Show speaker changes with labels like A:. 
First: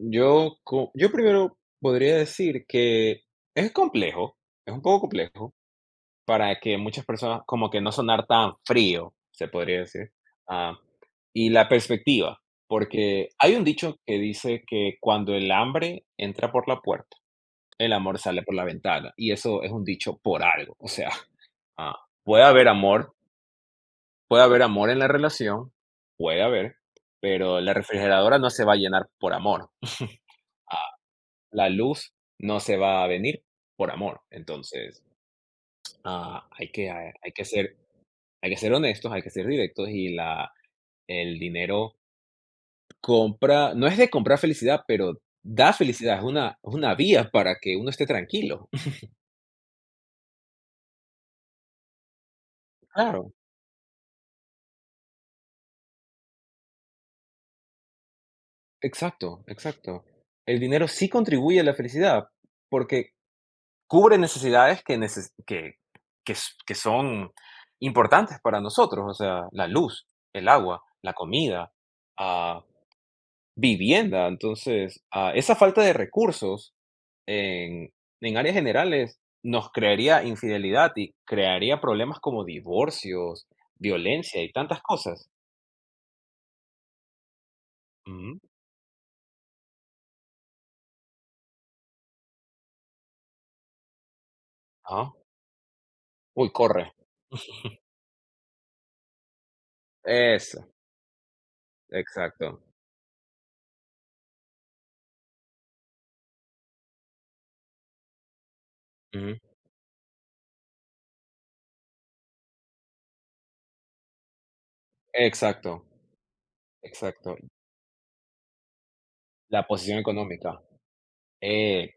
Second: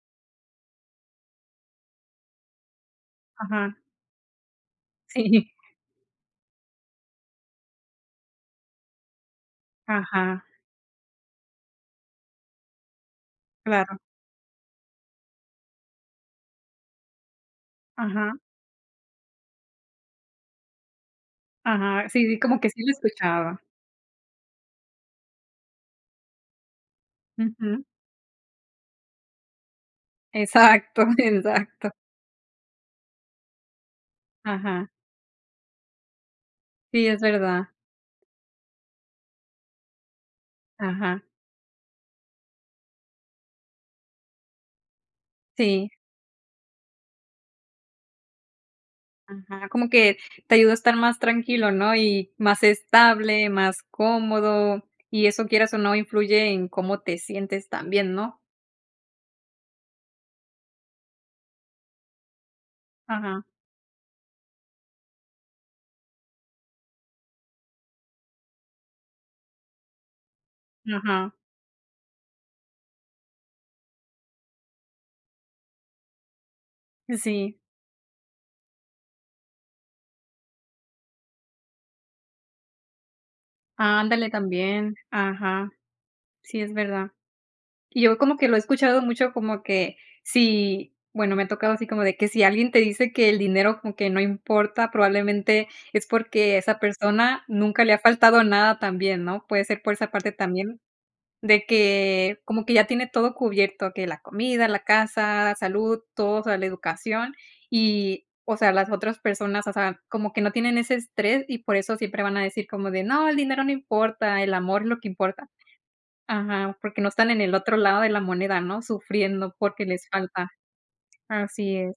A: Yo co yo primero podría decir que es
B: Ajá.
A: complejo, es un poco
B: Sí.
A: complejo para que muchas personas, como que no sonar tan frío, se podría decir,
B: Ajá.
A: am, y la perspectiva, porque hay un
B: Claro.
A: dicho que dice que: "Cuando el hambre entra por la puerta, el amor
B: Ajá.
A: sale por la ventana", y eso es un dicho por algo. O sea, ah,
B: Ajá, sí, di
A: puede
B: como
A: haber
B: que sí la
A: amor
B: escuchaba.
A: puede haber amor en la relación, puede haber, pero la
B: Ujú.
A: refrigeradora no se va a llenar por amor, ah,
B: Exacto,
A: la
B: exacto.
A: luz no se va a venir por amor,
B: Ajá.
A: entonces Ah, hay que
B: Sí, es
A: hay que
B: verdad.
A: ser hay que ser honestos, hay que ser directos, y la
B: Ajá.
A: el dinero compra no es de comprar felicidad, pero da
B: Sí.
A: felicidad, es una es una vía para que uno esté tranquilo.
B: Ajá, como que te ayuda a estar más tranquilo, ¿no? Y más
A: Claro.
B: estable, más cómodo y eso quieras o no influye en cómo te sientes también, ¿no?
A: Exacto, exacto. El dinero sí contribuye a la felicidad, porque
B: Ajá.
A: cubre necesidades que nece que que que son importantes para nosotros, o sea, la luz, el agua, la
B: Ajá.
A: comida, ah, vivienda. Entonces, ah, esa falta de recursos
B: Sí.
A: en en áreas generales nos crearía infidelidad y crearía problemas como divorcios,
B: Ándale
A: violencia y tantas
B: también.
A: cosas.
B: Ajá. Sí es verdad. Y yo como
A: Ujú.
B: que lo he escuchado mucho, como que si, bueno, me ha tocado así como de que si alguien te dice que el dinero como que no importa,
A: Ah.
B: probablemente es
A: Uy,
B: porque esa
A: corre.
B: persona nunca le ha faltado nada también, ¿no? Puede ser por esa parte
A: Eso.
B: también, de que
A: Exacto.
B: como que ya tiene todo cubierto, que la comida, la casa, salud, todo, o sea, la educación y, o sea, las otras
A: Ujú.
B: personas, o sea, como que no tienen ese estrés y por eso siempre van a decir como de: "No, el dinero no importa, el amor es lo que importa".
A: Exacto.
B: Ajá, porque no están
A: Exacto.
B: en el otro lado de la moneda, ¿no? Sufriendo
A: La
B: porque
A: posición
B: les falta.
A: económica.
B: Así es.
A: Eh.